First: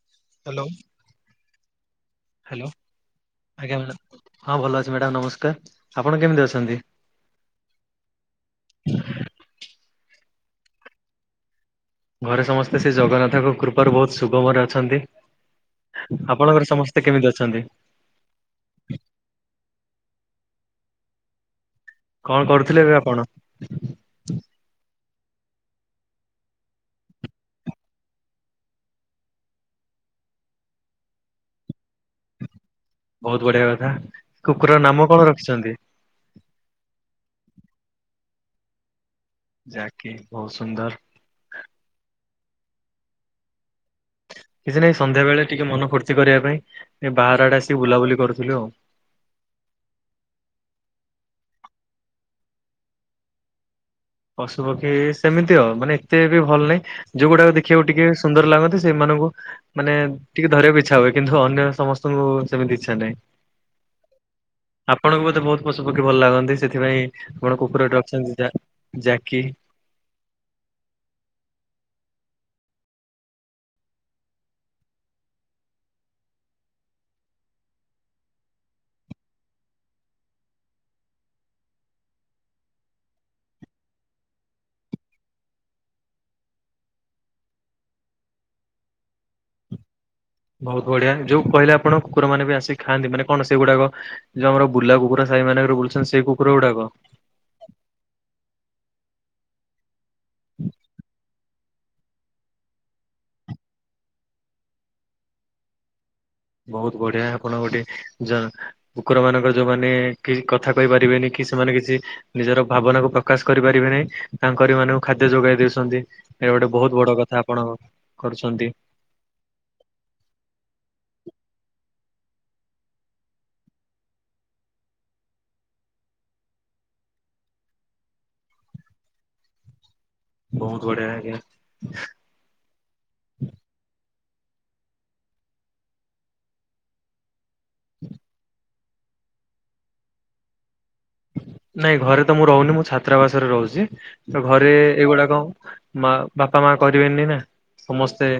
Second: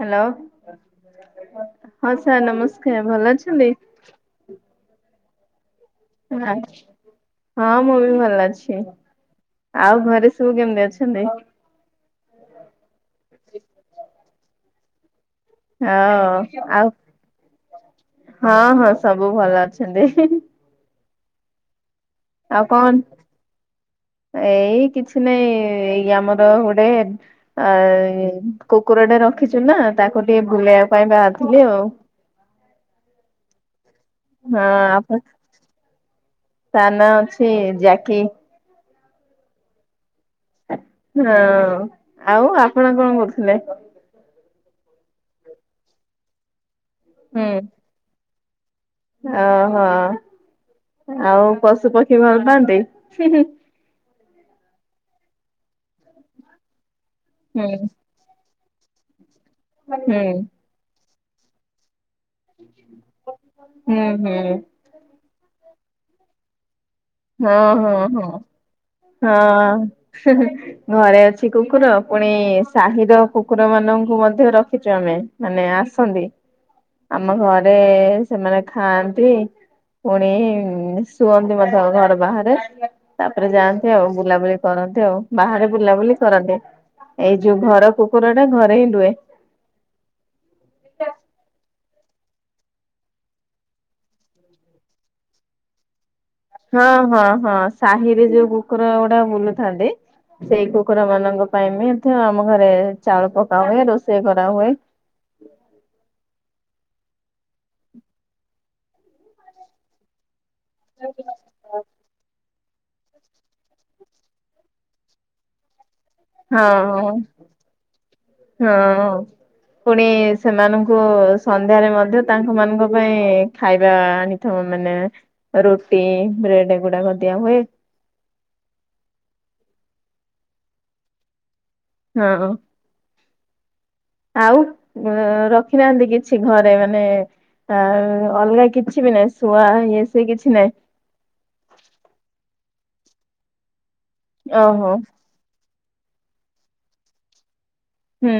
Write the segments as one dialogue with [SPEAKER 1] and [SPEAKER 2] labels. [SPEAKER 1] Hello ହଁ sir
[SPEAKER 2] hello
[SPEAKER 1] ନମସ୍କାର ଭଲ ଅଛନ୍ତି?
[SPEAKER 2] ଆଜ୍ଞା ମ୍ୟାଡ଼ାମ ହଁ ଭଲ ଅଛି ମ୍ୟାଡାମ ନମସ୍କାର। ଆପଣ କେମିତି
[SPEAKER 1] ହଁ।
[SPEAKER 2] ଅଛନ୍ତି?
[SPEAKER 1] ହଁ ମୁଁ ବି ଭଲ ଅଛି ଆଉ ଘରେ ସବୁ କେମିତି ଅଛନ୍ତି?
[SPEAKER 2] ଘରେ ସମସ୍ତେ ସେ ଜଗନ୍ନାଥଙ୍କ କୃପାରୁ ବୋହୁତ ସୁଗମରେ ଅଛନ୍ତି।
[SPEAKER 1] ହଁ
[SPEAKER 2] ଆପଣଙ୍କର
[SPEAKER 1] ଆଉ
[SPEAKER 2] ସମସ୍ତେ କେମିତି ଅଛନ୍ତି?
[SPEAKER 1] ହଁ ହଁ ସବୁ ଭଲ ଅଛନ୍ତି।
[SPEAKER 2] କଣ
[SPEAKER 1] ଆଉ
[SPEAKER 2] କରୁଥିଲେ ଏବେ ଆପଣ?
[SPEAKER 1] କଣ ଏଇ କିଛି ନାଇଁ ଏଇ ଆମର ଗୋଟେ ଆ ଏଇ କୁକୁର ଟେ ରଖିଛୁ ନା ତାକୁ ଟିକେ ବୁଲେଇବା ପାଇଁ ବାହାରିଥିଲି ଆଉ।
[SPEAKER 2] ବୋହୁତ ବଢ଼ଆ କଥା।
[SPEAKER 1] ହଁ
[SPEAKER 2] କୁକୁରର ନାମ
[SPEAKER 1] ଆପଣ
[SPEAKER 2] କଣ ରଖିଛନ୍ତି?
[SPEAKER 1] ତା ନାଁ ଅଛି ଜ୍ୟାକି।
[SPEAKER 2] ଯାକି ବୋହୁତ ସୁନ୍ଦର।
[SPEAKER 1] ହଁ ଆଉ ଆପଣ କଣ କରୁଥିଲେ?
[SPEAKER 2] କିଛି ନାଇଁ ସନ୍ଧ୍ୟା ବେଳେ ଟିକେ ମନ ଫୁର୍ତ୍ତି କରିବା ପାଇଁ ବାହାର
[SPEAKER 1] ହୁଁ
[SPEAKER 2] ଆଡେ ଆସିକି ବୁଲାବୁଲି କରୁଥିଲୁ ଆଉ।
[SPEAKER 1] ଓହୋ ଆଉ ପଶୁ ପକ୍ଷୀ ଭଲ ପାଆନ୍ତି?
[SPEAKER 2] ପଶୁପକ୍ଷୀ ସେମିତି ଆ ମାନେ ଏତେ ବି ଭଲ ନାହିଁ ଯୋଉଗୁଡାକ ଦେଖିବାକୁ
[SPEAKER 1] ହୁଁ
[SPEAKER 2] ଟିକେ ଶୁ ସୁନ୍ଦର ଲାଗନ୍ତି ସେମାନଙ୍କୁ ମାନେ
[SPEAKER 1] ହୁଁ
[SPEAKER 2] ଟିକେ ଧରିବାକୁ ଇଛା ହୁଏ କିନ୍ତୁ ଅନ୍ୟ ସମସ୍ତ ଙ୍କୁ ତୋ ସେମିତି ଇଛା ନାହିଁ।
[SPEAKER 1] ହୁଁ ହୁଁ।
[SPEAKER 2] ଆପଣଙ୍କୁ ବୋଧେ ବୋହୁତ ପଶୁ ପକ୍ଷୀ ଭଲ ଲାଗନ୍ତି ସେଥିପାଇଁ ଆପଣ କୁକୁର
[SPEAKER 1] ଓହୋ
[SPEAKER 2] ଟେ
[SPEAKER 1] ହଁ
[SPEAKER 2] ରଖିଛନ୍ତି ଯା
[SPEAKER 1] ହଁ
[SPEAKER 2] ଜାକି
[SPEAKER 1] ହଁ। ଘରେ ଅଛି କୁକୁର ପୁଣି ସାହିର କୁକୁର ମାନଙ୍କୁ ମଧ୍ୟ ରଖିଛୁ ଆମେ। ମାନେ ଆସନ୍ତି ଆମ ଘରେ ସେମାନେ ଖାଆନ୍ତି। ପୁଣି ଶୁଅନ୍ତି ମଧ୍ୟ ଘର ବାହାରେ। ତାପରେ ଯାଆନ୍ତି ଆଉ ବୁଲାବୁଲି କରନ୍ତି ଆଉ ବାହାରେ ବୁଲାବୁଲି କରନ୍ତି। ଏଇ ଯୋଉ ଘର କୁକୁର ଟା ଘରେ ହିଁ ରୁହେ।
[SPEAKER 2] ବୋହୁତ ବଢିଆ ଯୋଉ କହିଲେ ଆପଣ କୁକୁର ମାନେ ବି ଆସି ଖାଆନ୍ତି ମାନେ କଣ ସେଗୁଡାକ ଯୋଉ ଆମର ବୁଲା କୁକୁର ସାହି ମାନଙ୍କରେ ବୁଲୁଛନ୍ତି ସେଇ କୁକୁର ଗୁଡାକ
[SPEAKER 1] ହଁ ହଁ ହଁ ସାହିରେ ଯୋଉ କୁକୁର ଗୁଡା ବୁଲୁଥାନ୍ତି ସେଇ କୁକୁର ମାନଙ୍କ ପାଇଁ ବି ମଧ୍ୟ ଆମ ଘରେ ଚାଉଳ ପକା ହୁଏ ରୋଷେଇ କରାହୁଏ।
[SPEAKER 2] ବୋହୁତ ବଢିଆ ଆପଣ ଗୋଟେ ଯା କୁକୁର ମାନଙ୍କର ଯୋଉମାନେ କି କଥା କହିପାରିବେନି କି ସେମାନେ କିଛି ନିଜର ଭାବନାକୁ ପ୍ରକାଶ କରିପାରିବେ ନାହିଁ ତାଙ୍କରି ମାନଙ୍କୁ ଖାଦ୍ୟ ଯୋଗାଇ ଦେଉଛନ୍ତି। ଏଇ
[SPEAKER 1] ହଁ
[SPEAKER 2] ଗୋଟେ ବୋହୁତ ବଡ଼ କଥା ଆପଣ କରୁଛନ୍ତି।
[SPEAKER 1] ହଁ ହଁ। ପୁଣି ସେମାନଙ୍କୁ ସନ୍ଧ୍ୟାରେ ମଧ୍ୟ ତାଙ୍କ ମାନଙ୍କ ପାଇଁ ଖାଇବା ଆଣି ତମ ମାନେ ରୁଟି ବ୍ରେଡ ଏଗୁଡାକ ଦିଆ ହୁଏ।
[SPEAKER 2] ବୋହୁତୁ ବଢିଆ ଆଜ୍ଞା।
[SPEAKER 1] ହଁ। ଆଉ ରଖିନାହାନ୍ତି କିଛି ଘରେ ମାନେ ଆ ଅଲଗା କିଛି ବି ନାହିଁ ଶୁଆ ଇଏ ସେ କିଛି ନାହିଁ।
[SPEAKER 2] ନାଇଁ ଘରେ ତ ମୁଁ ରହୁନି ମୁଁ ଛାତ୍ରାବାସରେ ରହୁଛି ତ ଘରେ
[SPEAKER 1] ଓହୋ
[SPEAKER 2] ଏଇଗୁଡାକ ମା ବାପା ମା କରିବେନି ନା। ସମସ୍ତେ
[SPEAKER 1] ହୁଁ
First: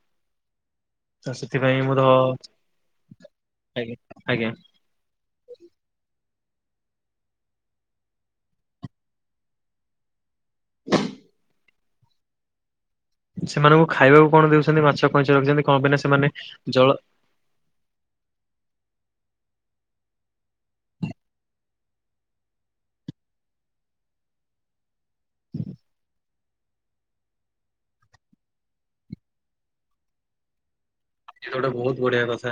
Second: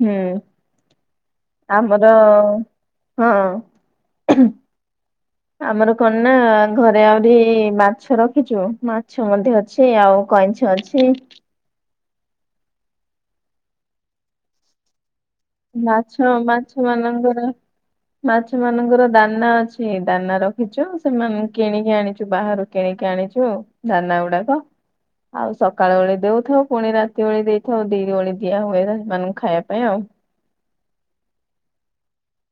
[SPEAKER 1] ହୁଁ।
[SPEAKER 2] ତ ସେଥିପାଇଁ ମୁଁ ତ
[SPEAKER 1] ଆମର ହଁ।
[SPEAKER 2] ଆଜ୍ଞା ଆଜ୍ଞା
[SPEAKER 1] ଆମର କଣ ନା ଘରେ ଆହୁରି ମାଛ ରଖିଛୁ ମାଛ ମଧ୍ୟ ଅଛି। ଅଛି ଆଉ କଇଁଛ ଅଛି।
[SPEAKER 2] ସେମାନଙ୍କୁ ଖାଇବାକୁ କଣ ଦଉଛନ୍ତି ମାଛ କଇଁଛ ରଖିଛନ୍ତି। କଣ ପାଇଁ ନା ସେମାନେ
[SPEAKER 1] ମାଛ ମାଛ
[SPEAKER 2] ଜଳ
[SPEAKER 1] ମାନଙ୍କର ମାଛ ମାନଙ୍କର ଦାନା ଅଛି ଦାନା ରଖିଚୁ ସେମାନୁଙ୍କୁ କିଣିକି ଆଣିଚୁ ବାହାରୁ। କିଣିକି ଆଣିଚୁ ଆଉ ଦାନା ଗୁଡାକ। ଆଉ ସକାଳ ବେଳେ ଦଉଥାଉ ପୁଣି ରାତି ଓଳି ଦେଇଥାଉ ଦି ଓଳି ଦିଆ ହୁଏ ସେମାନଙ୍କୁ ଖାଇବା ପାଇଁ ଆଉ।
[SPEAKER 2] ଇଏତ ଗୋଟେ ବହୁତ୍ ବଢିଆ କଥା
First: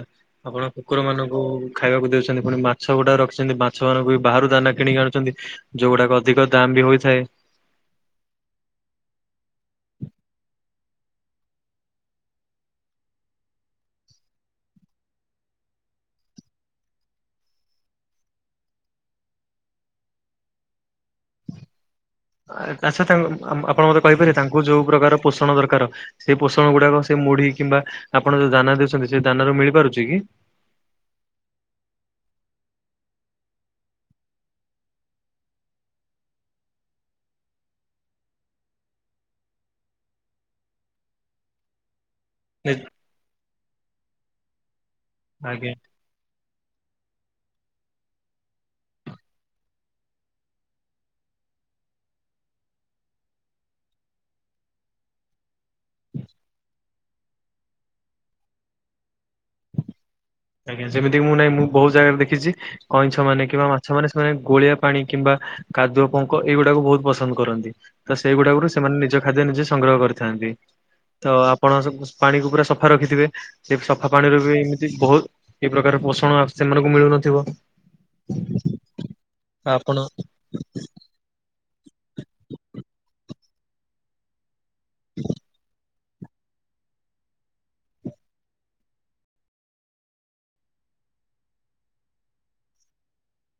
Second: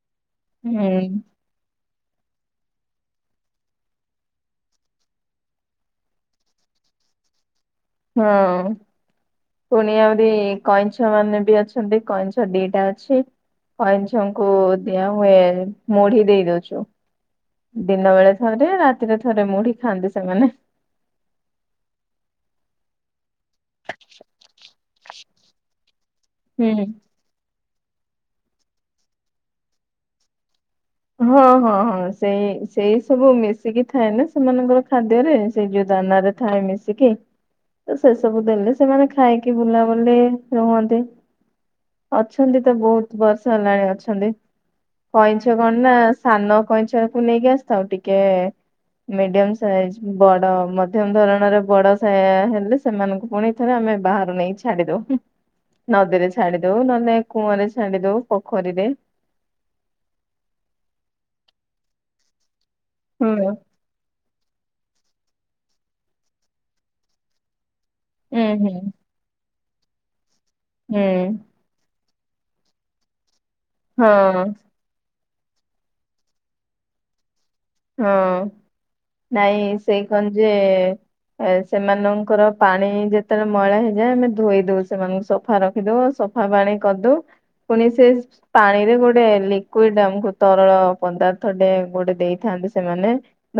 [SPEAKER 2] ଆପଣ କୁକୁର
[SPEAKER 1] ହୁଁ
[SPEAKER 2] ମାନଙ୍କୁ ଖାଇବାକୁ ଦେଉଚନ୍ତି ପୁଣି ମାଛ ଗୁଡା ରଖିଚନ୍ତି ମାଛ ମାନଙ୍କୁ ବି ବାହାରୁ ଦାନା କିଣିକି ଆଣୁଚନ୍ତି ଯଉଗୁଡାକ ଅଧିକ ଦାମ୍ ବି ହୋଇଥାଏ।
[SPEAKER 1] ହଁ। ପୁଣି ଆହୁରି କଇଁଛ ମାନେ ବି ଅଛନ୍ତି କଇଁଛ ଦିଟା ଅଛି। କଇଁଛ ଙ୍କୁ ଦିଆ ହୁଏ ମୁଢି ଦେଇ ଦଉଚୁ। ଦିନ ବେଳେ ଥରେ ରାତିରେ ଥରେ ମୁଢି ଖାଆନ୍ତି ସେମାନେ।।
[SPEAKER 2] ଆଛା ତାଙ୍କ-ଆ- ଆପଣ ମତେ କହିପାରିବେ ତାଙ୍କୁ ଯଉ ପ୍ରକାର ପୋଷଣ ଦରକାର ସେଇ ପୋଷଣ
[SPEAKER 1] ହୁଁ।
[SPEAKER 2] ଗୁଡାକ ସେ ସେ ମୁଢି କିମ୍ବା ଆପଣ ଯଉ ଦାନା ଦଉଚନ୍ତି ସେ ଦାନାରୁ ମିଳିପାରୁଚି କି?
[SPEAKER 1] ହଁ -ହଁ- ହଁ ସେଇ -ସେଇ ସବୁ ମିଶିକି ଖାଇଲେ ସେମାନଙ୍କର ଖାଦ୍ୟରେ ସେଇ ଯଉ ଦାନାରେ ଥାଏ ମିଶିକି। ତ ସେ ସବୁ ଦେଲେ ସେମାନେ ଖାଇକି ବୁଲାବୁଲି ରୁହନ୍ତି। ଅଛନ୍ତି ତ ବହୁତ ବର୍ଷ ହେଲାଣି ଅଛନ୍ତି କଇଁଛ
[SPEAKER 2] ଆଜ୍ଞା
[SPEAKER 1] କଣ୍ ନା ସାନ କଇଁଛକୁ ନେଇକି ଆସିଥାଉ ଟିକେ ମିଡିୟମ୍ ସାଇଜ୍ ବଡ ମଧ୍ୟମ ଧରଣର ବଡ ସା- ହେଲେ ସେମାନଙ୍କୁ ପୁଣି ଥରେ ଆମେ ବାହାରେ ନେଇ ଛାଡିଦଉ। ନଦୀରେ ଛାଡି ଦଉ ନହେଲେ କୂଅଁ ରେ ଛାଡି ଦଉ ପୋଖରୀରେ
[SPEAKER 2] ଆଜ୍ଞା ସେମିତି ମୁଁ ନାହିଁ ମୁଁ ବହୁତ୍ ଜାଗାରେ ଦେଖିଚି କଇଁଛ
[SPEAKER 1] ହୁଁ।
[SPEAKER 2] ମାନେ କିମ୍ବା ମା ଛ ମାନେ ସେମାନେ ଗୋଳିଆ ପାଣି କିମ୍ବା କାଦୁଅ ପଙ୍କ ଏଇଗୁଡାକୁ ବହୁତ୍ ପସନ୍ଦ୍ କରନ୍ତି। ତ
[SPEAKER 1] ହୁଁ
[SPEAKER 2] ସେଇଗୁଡ଼ାକରୁ
[SPEAKER 1] ହୁଁ
[SPEAKER 2] ସେମାନେ ନିଜ ଖାଦ୍ୟ ନିଜେ ସଂଗ୍ରହ କରିଥାନ୍ତି
[SPEAKER 1] ହୁଁ
[SPEAKER 2] ତ ଆ ଆପଣ ସ-ପାଣିକୁ ପୁରା ସଫା ରଖିଥିବେ ସେ ସଫା ପାଣିରୁ
[SPEAKER 1] ହଁ
[SPEAKER 2] ବି ଏମିତି ବହୁତ୍ ଏ ପ୍ରକାର ପୋଷଣ ଆସ୍- ସେମାନଙ୍କୁ ମିଳୁନଥିବ।
[SPEAKER 1] ହଁ- ନାଇଁ
[SPEAKER 2] ଆପଣ
[SPEAKER 1] ସେଇ କଣ୍ ଯେ ସେମାନଙ୍କର ପାଣି ଯେତେବେଳେ ମଇଳା ହେଇଯାଏ ଆମେ ଧୋଇ ଦଉ ସେମାନଙ୍କୁ ସଫା ରଖି ଦଉ ସଫା ପାଣି କରିଦଉ। ପୁଣି ସେ ପାଣିରେ ଗୋଟେ ଲିକୁଇଡି ଟେ ଆମକୁ ତରଳ ପଦାର୍ଥ ଟେ ଗୋଟେ ଦେଇ ଥାନ୍ତି ସେମାନେ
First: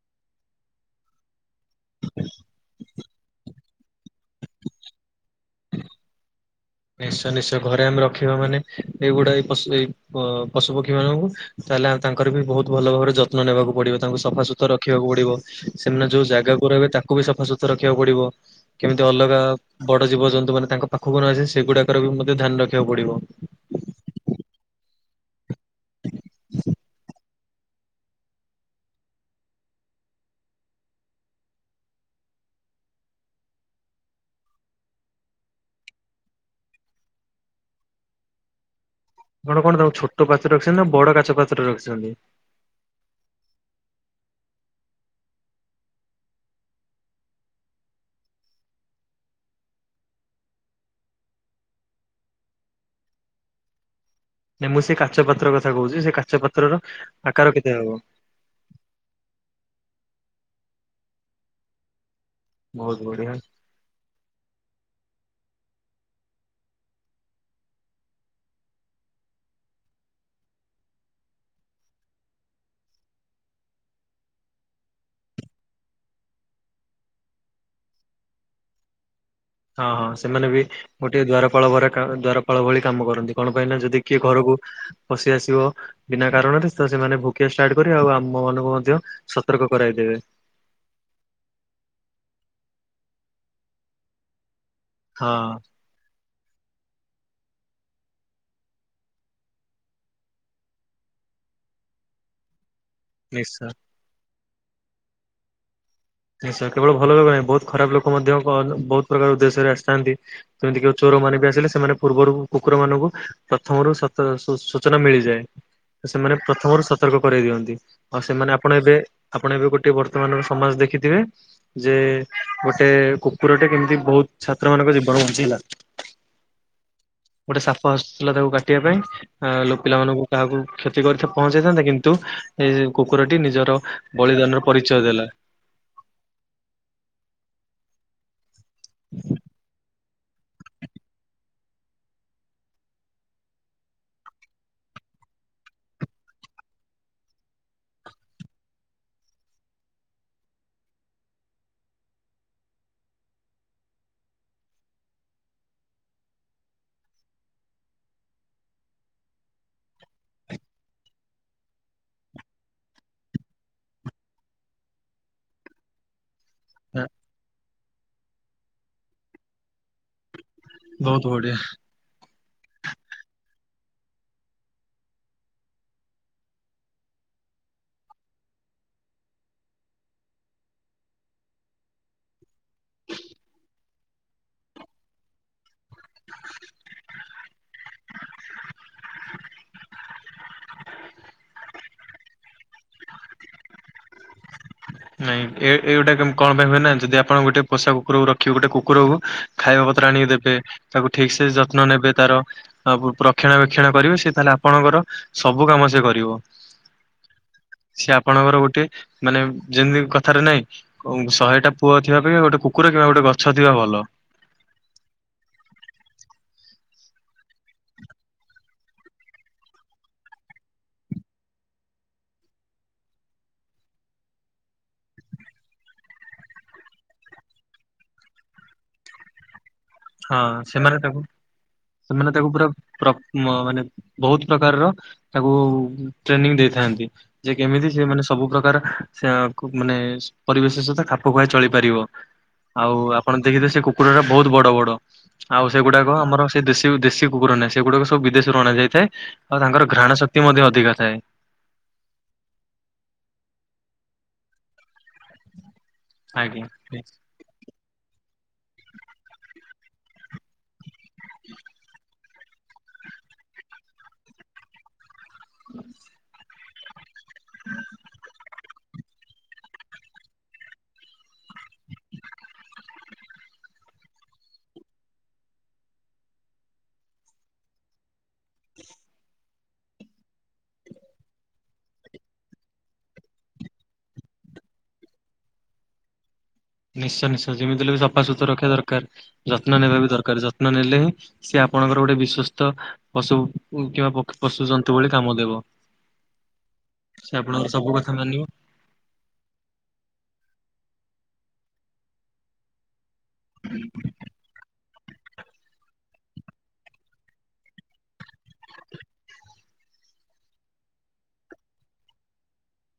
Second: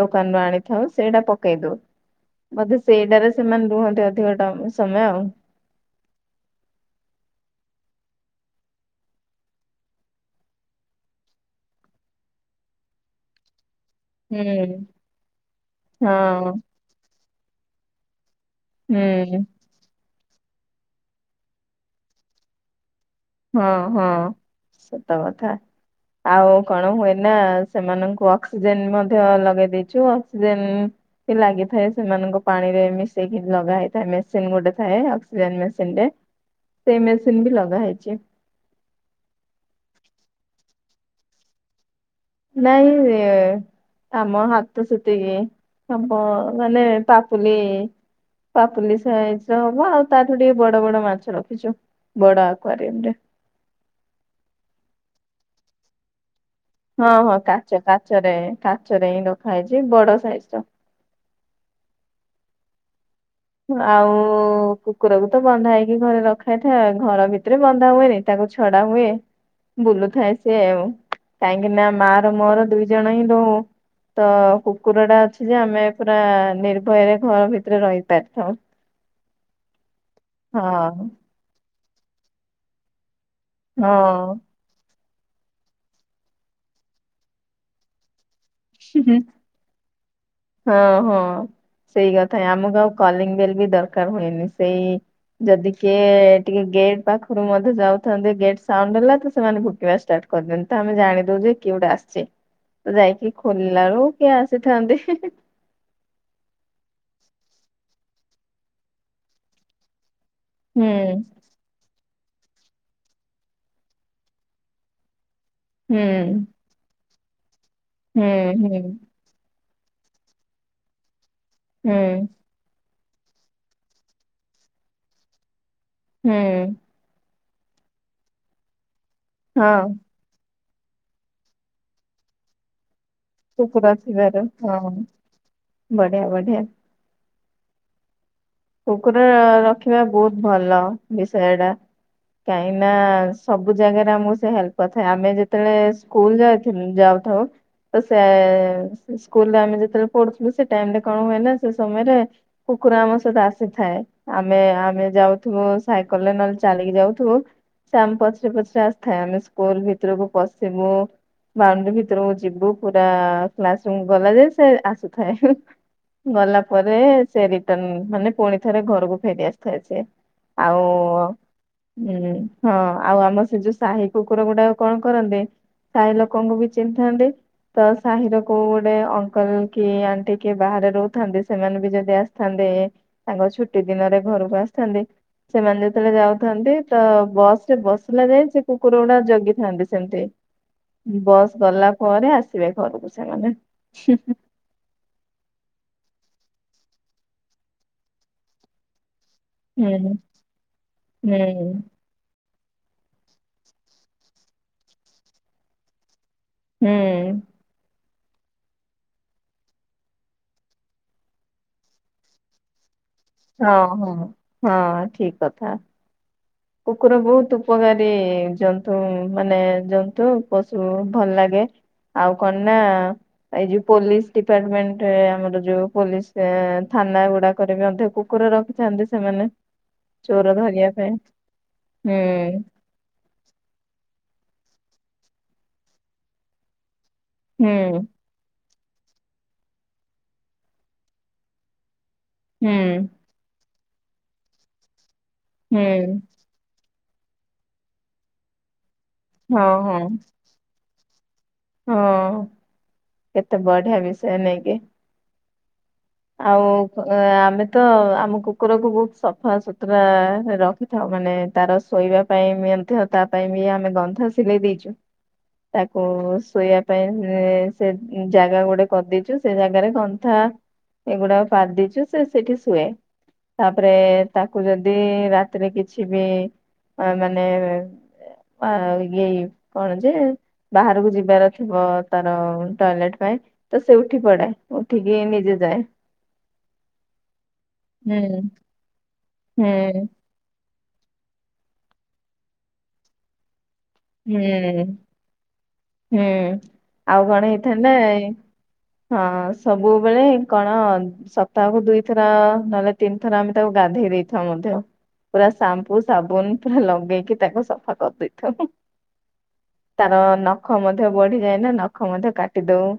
[SPEAKER 1] ଦୋକାନରୁ ଆଣିଥାଉ ସେଇଟା ପକେଇ ଦଉ ବଧେ ସେଇଟାରେ ସେମାନେ ରୁହନ୍ତି ଅଧିକ ଟା ସମୟ ଆଉ।
[SPEAKER 2] ନିଶ୍ଚୟ -ନିଶ୍ଚୟ ଘରେ ଆମେ ରଖିବା ମାନେ ଏଇଗୁଡାଏ ପଶୁ ଏଇ ପ- ପଶୁ, ପକ୍ଷୀ ମାନଙ୍କୁ ତାହେଲେ ଆଉ ତାଙ୍କର ବି ବହୁତ୍ ଭଲ ଭାବରେ ଯତ୍ନ ନେବାକୁ ପଡିବ ତାଙ୍କୁ
[SPEAKER 1] ହୁଁ
[SPEAKER 2] ସଫାସୁତର ରଖିବାକୁ ପଡିବ ସେମାନେ ଯଉ
[SPEAKER 1] ହଁ
[SPEAKER 2] ଜାଗାକୁ ରହିବେ ତାକୁ ବି ସଫାସୁତର ରଖିବାକୁ ପଡିବ କେମିତି ଅଲଗା
[SPEAKER 1] ହୁଁ
[SPEAKER 2] ବଡ ଜୀବଜନ୍ତୁ ମାନେ ତାଙ୍କ ପାଖକୁ ନଯାଏ ସେଗୁଡାକର ବି ମଧ୍ୟ ଧ୍ୟାନ ରଖିବାକୁ ପଡିବ।
[SPEAKER 1] ହଁ- ହଁ ସତ କଥା ଆଉ କଣ ହୁଏନ୍ ନା ସେମାନଙ୍କୁ ଅକ୍ସିଜେନ୍ ମଧ୍ୟ ଲଗେଇ ଦେଇଚୁ ଅକ୍ସିଜେନ୍ ଲାଗିଥାଏ ସେମାନଙ୍କୁ ପାଣି ରେ ମିଶେଇକି ଲଗା ହେଇଥାଏ ମେସିନ୍ ଗୋଟେ ଥାଏ ଅକ୍ସିଜେନ୍ ମେସିନ୍ ଟେ। ସେଇ ମେସିନ୍ ବି ଲଗା ହେଇଚି।
[SPEAKER 2] ଆପଣ କଣ ତାଙ୍କୁ ଛୋଟ ପାତ୍ରରେ ରଖିଚନ୍ତି ନା ବଡ କାଚ ପାତ୍ରରେ ରଖିଚନ୍ତି?
[SPEAKER 1] ନାଇଁ ଆମ ହାତ ସେତିକି ହବ ମାନେ ପାପୁଲି ପାପୁଲି ସାଇଜ୍ ର ହବ ଆଉ ତାଠୁ ଟିକେ ବଡବଡ ମାଛ ରଖିଚୁ। ବଡ ଆକ୍ଵାରିମ୍ ରେ।
[SPEAKER 2] ନାଇଁ ମୁଁ ସେ କାଚ ପାତ୍ର କଥା କହୁଚି ସେ କାଚ ପା
[SPEAKER 1] ହଁ ହଁ କାଚ କାଚରେ କାଚରେ ହିଁ ରଖା ହେଇଛି ବଡ ସାଇଜର।
[SPEAKER 2] ବହୁତ ବଢିଆ।
[SPEAKER 1] ଆଉ କୁକୁରକୁ ତ ବନ୍ଧା ହେଇକି ଘରେ ରଖା ହେଇଥାଏ, ଘର ଭିତରେ ବନ୍ଧା ହୁଏନି। ତାକୁ ଛଡା ହୁଏ। ବୁଲୁଥାଏ ସିଏ ଆଉ, କାହିଁକ ନା ମା ର ମୋର ଦୁଇ ଜଣ ହିଁ ରହୁ। ତ କୁକୁର ଟା ଅଛି ଯେ ଆମେ ପୁରା ନିର୍ଭୟରେ ଘର ଭିତରେ ରହି ପାରିଥାଉ।
[SPEAKER 2] ହଁ ହଁ ସେମାନେ ବି
[SPEAKER 1] ହଁ
[SPEAKER 2] ଗୋଟିଏ ଦ୍ୱାରପାଳ ଘରେ କାହାର ଦ୍ୱାରପାଳ ଭଳି କାମ କରନ୍ତି କଣ ପାଇଁ ନା
[SPEAKER 1] ହଁ
[SPEAKER 2] ଯଦି କିଏ ଘରକୁ। ପଶି ଆସିବ ବିନା କାରଣରେ ତ ସେମାନେ ଭୁକ୍ ଭୁକିବା ଷ୍ଟାଟ୍ କରିବେ, ଆଉ ଆମ ମାନକୁ ମଧ୍ୟ
[SPEAKER 1] ହୁଁ,
[SPEAKER 2] ସତର୍କ କରାଇଦେବେ।
[SPEAKER 1] ହଁ ହଁ ସେଇ କଥା ଆମକୁ ଆଉ କଲିଙ୍ଗ ବେଲ ବି ଦରକାର ହୁଏନି, ସେଇ
[SPEAKER 2] ହଁ
[SPEAKER 1] ଯଦି କିଏ ଟିକିଏ ଗେଟ୍ ପାଖରୁ ମଧ୍ୟ ଯାଉଥାନ୍ତି ଗେଟ୍ ସାଉଣ୍ଡ ହେଲା ତ ସେମାନେ ଭୁକିବା ଷ୍ଟାଟ କରିଦିଅନ୍ତି ତ ଆମେ ଜାଣିଦଉ ଯେ କିଏ ଗୋଟେ ଆସିଛି, ତ ଯାଇ
[SPEAKER 2] ନିଶ୍ଚୟ
[SPEAKER 1] ଖୋଲିଲାରୁ କିଏ ଆସିଥାନ୍ତି।
[SPEAKER 2] ନିଶ୍ଚୟ କେବଳ ଭଲ ନୁହେଁ ବହୁତ ଖରାପ ଲୋକ ମଧ୍ୟ ବହୁତ ପ୍ରକାର ଉଦ୍ଦେଶ୍ୟରେ ଆସିଥାନ୍ତି। ଯେମିତି
[SPEAKER 1] ହୁଁ
[SPEAKER 2] କି ଚୋରମାନେ ବି ଆସିଲେ ସେମାନେ। ପୂର୍ବରୁ କୁକୁର ମାନଙ୍କୁ ପ୍ରଥମରୁ ସ ତ ସୂଚନା
[SPEAKER 1] ହୁଁ
[SPEAKER 2] ମିଳିଯାଏ ସେମାନେ ପ୍ରଥମରୁ ସ ସତର୍କ କରେଇ ଦିଅନ୍ତି ଆଉ
[SPEAKER 1] ହୁଁ
[SPEAKER 2] ସେମାନେ ଆପଣ
[SPEAKER 1] ହୁଁ
[SPEAKER 2] ଏବେ ଆପଣ ଏବେ ଗୋଟେ ବର୍ତ୍ତମାନର ସମାଜ ଦେଖିଥିବେ। ଯେ
[SPEAKER 1] ହୁଁ
[SPEAKER 2] ଗୋଟେ କୁକୁରଟେ କେମିତି ବହୁତ ଛାତ୍ର ମାନଙ୍କ ଜୀବନ ବଞ୍ଚେଇଲା।
[SPEAKER 1] ହୁଁ।
[SPEAKER 2] ଗୋଟେ ସାଫ ଆସିଥୁଲା ତାକୁ କାଟିବା ପାଇଁ ଆଁ ଲୋକ
[SPEAKER 1] ହଁ
[SPEAKER 2] ପିଲା ମାନଙ୍କୁ। କାହାକୁ କ୍ଷତି କରି ପହଞ୍ଚେଇଥାନ୍ତା କିନ୍ତୁ ଏ କୁକୁରଟି ନିଜର
[SPEAKER 1] କୁକୁର ଥିବାରୁ
[SPEAKER 2] ବଳିଦାନର
[SPEAKER 1] ହଁ
[SPEAKER 2] ପରିଚୟ ଦେଲା।
[SPEAKER 1] ବଢିଆ ବଢ଼ିଆ। କୁକୁର ରଖିବା ବହୁତ ଭଲ ବିଷୟ ଟା। କାହିଁକି ନା ସବୁ ଜାଗାରେ ଆମକୁ ସେ ହେଲ୍ପ କରିଥାଏ ଆମେ ଯେତେବେଳେ ସ୍କୁଲ ଯାଉ ଯାଉଥାଉ। ତ ସେ ସ୍କୁଲରେ ଆମେ ଯେତେବେଳେ ପଢୁଥୁଲୁ ସେ ଟାଇମରେ କଣ ହୁଏ ନା ସେ ସମୟରେ। କୁକୁର ଆମ ସହିତ ଆ ସେଥାଏ ଆମେ ଆମେ ଯାଉଥୁବୁ ସାଇକେଲରେ ନହେଲେ ଚାଲିକି ଯାଉଥୁବୁ। ସେ ଆମ ପଛରେ ପଛରେ ଆସିଥାଏ ଆମେ ସ୍କୁଲ ଭିତରକୁ ପଶିବୁ। ବାଉଣ୍ଡ୍ରି ଭିତରକୁ ଯିବୁ ପୁରା କ୍ଲାସ ରୁମ୍ ଗଲାଯାଏ ସେ ଆସୁଥାଏ। ଗଲା ପରେ ସେ ରିଟର୍ଣ ମାନେ ପୁଣି ଥରେ ଘରକୁ ଫେରି ଆସିଥାଏ ସେ। ଆଉ।
[SPEAKER 2] ବହୁତ ବଢିଆ।
[SPEAKER 1] ହୁଁ ହଁ ଆଉ ଆମର ସେ ଯୋଉ ସାହି କୁକୁର ଗୁଡାକ କଣ କରନ୍ତି। ସାହି ଲୋକଙ୍କୁ ବି ଚିହିଁ ଥାନ୍ତି। ତ ସାହିର କୋଉ ଗୋଟେ ଅଙ୍କଲ କି ଆଣ୍ଟି କିଏ ବାହାରେ ରହୁଥାନ୍ତି ସେମାନେ ବି ଯଦି ଆସିଥାନ୍ତେ। ତାଙ୍କ ଛୁଟି ଦିନରେ ଘରକୁ ଆସିଥାନ୍ତି ସେମାନେ ଯେତେବେଳେ ଯାଉଥାନ୍ତି ତ ବସ୍ ସେ ବସିଲା ଯାଏଁ ସେ କୁକୁର ଗୁଡା ଜଗିଥାନ୍ତି ସେମିତି। ବସ୍ ଗଲା ପରେ ଆସିବେ ଘରକୁ ସେମାନେ।
[SPEAKER 2] ନାଇଁ ଏ [unintelligible] କଣ ପାଇଁ ହୁଏ ନା ଯଦି ଆପଣ ଗୋଟେ ପୋଷା କୁକୁରକୁ ରଖିବେ ଗୋଟେ କୁକୁରକୁ। ଖାଇବା
[SPEAKER 1] ହୁଁ
[SPEAKER 2] ପତ୍ର ଆଣିକ ଦେବେ ତାକୁ ଠିକ୍
[SPEAKER 1] ହୁଁ
[SPEAKER 2] ସେ ଯତ୍ନ ନେବେ ତାର। [unintelligible] ରକ୍ଷଣାବେକ୍ଷଣ କରିବେ ସେ ତାହେଲେ ଆପଣଙ୍କର ସବୁ କାମ ସେ କରିବ।
[SPEAKER 1] ହୁଁ।
[SPEAKER 2] ସେ ଆପଣଙ୍କର ଗୋଟେ ମାନେ। ଯେମ୍ତି କଥାରେ ନାହିଁ ଶହେଟା ପୁଅ ଥିବା ଅପେକ୍ଷା ଗୋଟେ କୁକୁର କିମ୍ବା ଗୋଟେ ଗ
[SPEAKER 1] ହଁ-ହଁ-ହଁ ଠିକ୍ କଥା। କୁକୁର ବହୁତ୍ ଉପକାରୀ ଜନ୍ତୁ ମାନେ ଜନ୍ତୁ ପଶୁ ଭଲ୍ ଲାଗେ। ଆଉ କଣ ନା ଏଇ ଯୋଉ ପୋଲିସ୍ ଡିପାର୍ଟମେଣ୍ଟରେ ଆମର ଯୋଉ ପୋଲିସ୍ ଏ ଥାନା ଗୁଡାକରେ ବି ମଧ୍ୟ କୁ କୁର ରଖିଥାନ୍ତି ସେମାନେ
[SPEAKER 2] ହଁ
[SPEAKER 1] ଚୋର ଧରିବା
[SPEAKER 2] ସେମାନେ
[SPEAKER 1] ପାଇଁ।
[SPEAKER 2] ତାକୁ ସେମାନେ ତାକୁ
[SPEAKER 1] ହୁଁ
[SPEAKER 2] ପୁରା ପ୍ର ମାନେ ବହୁତ୍ ପ୍ରକାରର ତାକୁ ଟ୍ରେନିଂ ଦେଇଥାନ୍ତି। ଯେ କେମିତି ସେ
[SPEAKER 1] ହୁଁ
[SPEAKER 2] ମାନେ ସବୁ ପ୍ରକାର ସେ ମାନେ ପରିବେଶ ସହିତ ଖାପ ଖୁଆଇ ଚଳିପାରିବ।
[SPEAKER 1] ହୁଁ
[SPEAKER 2] ଆଉ ଆପଣ ଦେଖିଥିବେ ସେ କୁକୁରା ଗୁରା ବହୁତ୍ ବଡ-ବଡ ଆଉ
[SPEAKER 1] ହୁଁ
[SPEAKER 2] ସେଗୁଡାକ ଆମର ସେ ଦେଶୀ-ଦେଶୀ କୁକୁର ନାହିଁ ସେଗୁଡା ସବୁ ବିଦେଶରୁ ଅଣାଯାଇଥାଏ, ଆଉ
[SPEAKER 1] ହଁ
[SPEAKER 2] ତାଙ୍କର
[SPEAKER 1] ହଁ
[SPEAKER 2] ଘ୍ରାଣ ଶକ୍ତି ମଧ୍ୟ ଅଧିକ ଥାଏ।
[SPEAKER 1] ହଁ କେତେ ବଢିଆ ବିଷୟ ନେଇକି ଆଉ
[SPEAKER 2] ଆଜ୍ଞା
[SPEAKER 1] ଆମେ ତ ଆମ କୁକୁରକୁ ବହୁତ୍ ସଫା ସୁତୁରା ର ଖିଥାଉ ମାନେ ତାର ଶୋଇବା ପାଇଁ ମଧ୍ଯ ତା ପାଇଁ ବି ଆମେ କନ୍ଥା ସିଲେଇ ଦେଇଚୁ, ତାକୁ ଶୋଇବା ପାଇଁ ସେ-ସେ ଜାଗା ଗୋଟେ କରିଦେଇଚୁ, ସେ ଜାଗାରେ କନ୍ଥା ଏଗୁଡାକ ପାରି ଦେଇଚୁ, ସେ ସେଠି ଶୁଏ। ତାପରେ ତାକୁ ଯଦି ରାତିରେ କିଛି ବି ଅ ମାନେ ପା ଏଇ [unintelligible] ଯେ ବାହାରକୁ ଯିବାର ଥିବ ତାର ଟଏଲେଟ୍ ପାଇଁ ତ ସେ ଉଠିପଡ଼େ, ଉଠିକି ନିଜେ ଯାଏ।
[SPEAKER 2] ନିଶ୍ଚୟ-ନିଶ୍ଚୟ ଯେମିତି ହେଲେ ବି ସଫା
[SPEAKER 1] ହୁଁ
[SPEAKER 2] ସୁୁତୁରା ରଖିବା ଦରକାର୍, ଯତ୍ନ ନେବା
[SPEAKER 1] ହୁଁ
[SPEAKER 2] ବି ଦରକାର୍। [unintelligible] ନେଲେ ହିଁ ସିଏ ଆପଣଙ୍କର ଗୋଟେ ବିଶ୍ୱସ୍ତ ପଶୁ।
[SPEAKER 1] ହୁଁ
[SPEAKER 2] କିମ୍ବା ପଶୁଜନ୍ତୁ ଭଳି କାମ ଦେବ।
[SPEAKER 1] ହୁଁ ଆଉ
[SPEAKER 2] ସେ
[SPEAKER 1] କଣ
[SPEAKER 2] ଆପଣଙ୍କର ସବୁ
[SPEAKER 1] ହେଇଥାନ୍ତା
[SPEAKER 2] କଥା
[SPEAKER 1] ଏ
[SPEAKER 2] ମାନିବ
[SPEAKER 1] ହଁ ସବୁବେଳେ କଣ ସପ୍ତାହକୁ ଦୁଇଥର ନହଲେ ତିନି ଥର ଆମେ ତାକୁ ଗାଧେଇ ଦେଇଥାଉ ମଧ୍ୟ। ପୁରା ସାମ୍ପୁ ସାବୁନ୍ ପୁରା ଲଗେଇକି ତାକୁ ସଫା କରିଦେଇଥାଉ ହୁଁ। ତାର ନଖ ମଧ୍ୟ ବଢିଯାଏ ନା, ନଖ ମଧ୍ୟ କାଟି ଦଉ।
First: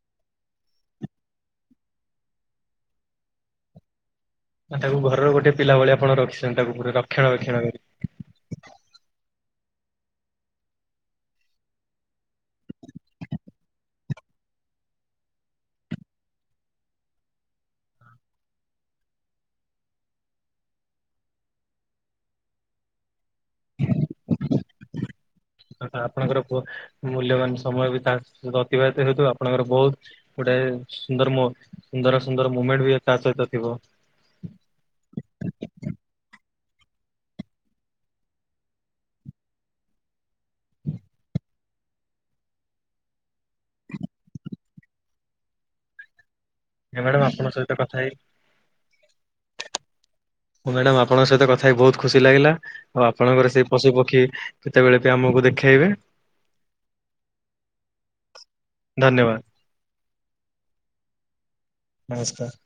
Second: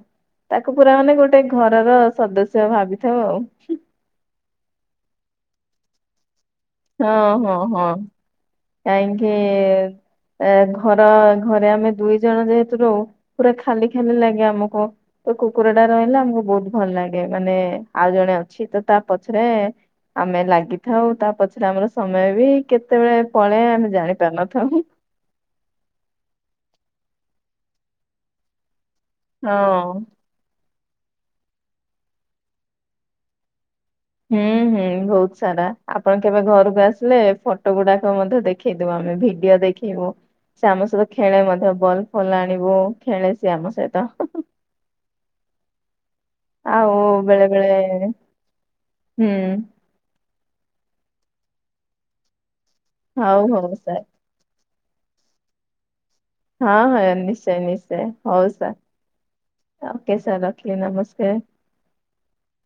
[SPEAKER 1] ତାକୁ ପୁରା ମାନେ ଗୋଟେ ଘରର ସଦସ୍ୟ ଭାବିଥାଉ ଆଉ।
[SPEAKER 2] ମାନେ ତାକୁ ଘରର ଗୋଟେ ପିଲା ଭଳି ଆପଣ ରଖିଚନ୍ତି ତାକୁ ପୁରା ରକ୍ଷଣା
[SPEAKER 1] ଆଉ ହଁ
[SPEAKER 2] ବକ୍ଷଣ
[SPEAKER 1] ହଁ
[SPEAKER 2] କରି।
[SPEAKER 1] ହଁ। [unintelligible] ଏ ଘର ଘରେ ଆମେ ଦୁଇ ଜଣ ଯେହେତୁ ରହୁ ପୁରା ଖାଲି-ଖାଲି ଲାଗେ ଆମକୁ। ତ କୁକୁର ଟା ରହିଲେ ଆମକୁ ବହୁତ୍ ଭଲ୍ ଲାଗେ, ମାନେ ଆଉ ଜଣେ ଅଛି ତ ତା ପଛରେ ଆମେ ଲାଗିଥାଉ ତା ପଛରେ ଆମର ସମୟ ବି କେତେବେଳେ ପଳାଏ ଆମେ ଜାଣି ପାରିନଥାଉ ହୁଁ।
[SPEAKER 2] ଆପଣଙ୍କର ମୂଲ୍ୟବାନ୍ ସମୟ ବି ତା [unintelligible] ଅତିବାହିତ ହେଉଥିବ ଆପଣଙ୍କର
[SPEAKER 1] ହଁ
[SPEAKER 2] ବହୁତ୍ ଗୋଟାଏ ସୁନ୍ଦର ମୋ ସୁନ୍ଦର-ସୁନ୍ଦର ମୁମେଣ୍ଟ ବି ତା ସହିତ ଥିବ?
[SPEAKER 1] ହୁଁ-ହୁଁ ବହୁତ୍ ସାରା ଆପଣ କେବେ ଘରକୁ ଆସିଲେ ଫଟୋ ଗୁଡାକ ମଧ୍ୟ ଦେ ଖେଇଦବୁ ଆମେ ଭିଡିଓ ଦେଖେଇବୁ। ସେ ଆମ ସହିତ ଖେଳେ ମଧ୍ୟ, ବଲ୍ ଫଲ୍ ଆଣିବୁ ଖେଳେ ସିଏ ଆମ ସହିତ। ଆଉ
[SPEAKER 2] ମ୍ୟାଡାମ ଆପଣଙ୍କ ସହିତ କଥା ହେଇ
[SPEAKER 1] ବେଳେବେଳେ ହୁଁ।
[SPEAKER 2] ହଉ ମ୍ୟାଡମ୍ ଆପଣଙ୍କ ସହିତ କଥା ହଇକି ବହୁତ୍ ଖୁସି ଲାଗିଲା, ଆଉ
[SPEAKER 1] ହଉ
[SPEAKER 2] ଆପଣଙ୍କର
[SPEAKER 1] ହଉ
[SPEAKER 2] ସେଇ ପଶୁ
[SPEAKER 1] ସାର୍
[SPEAKER 2] ପକ୍ଷୀ କେତେବେଳେ ବି ଆମକୁ ଦେଖେଇବେ।
[SPEAKER 1] ହଁ-ହଁ ନିଶ୍ଚୟ-ନିଶ୍ଚୟ, ହଉ
[SPEAKER 2] ଧନ୍ୟବାଦ
[SPEAKER 1] ସାର୍। ଓକେ ସାର୍ ରଖିଲି ନମସ୍କାର।
[SPEAKER 2] ନମସ୍କାର।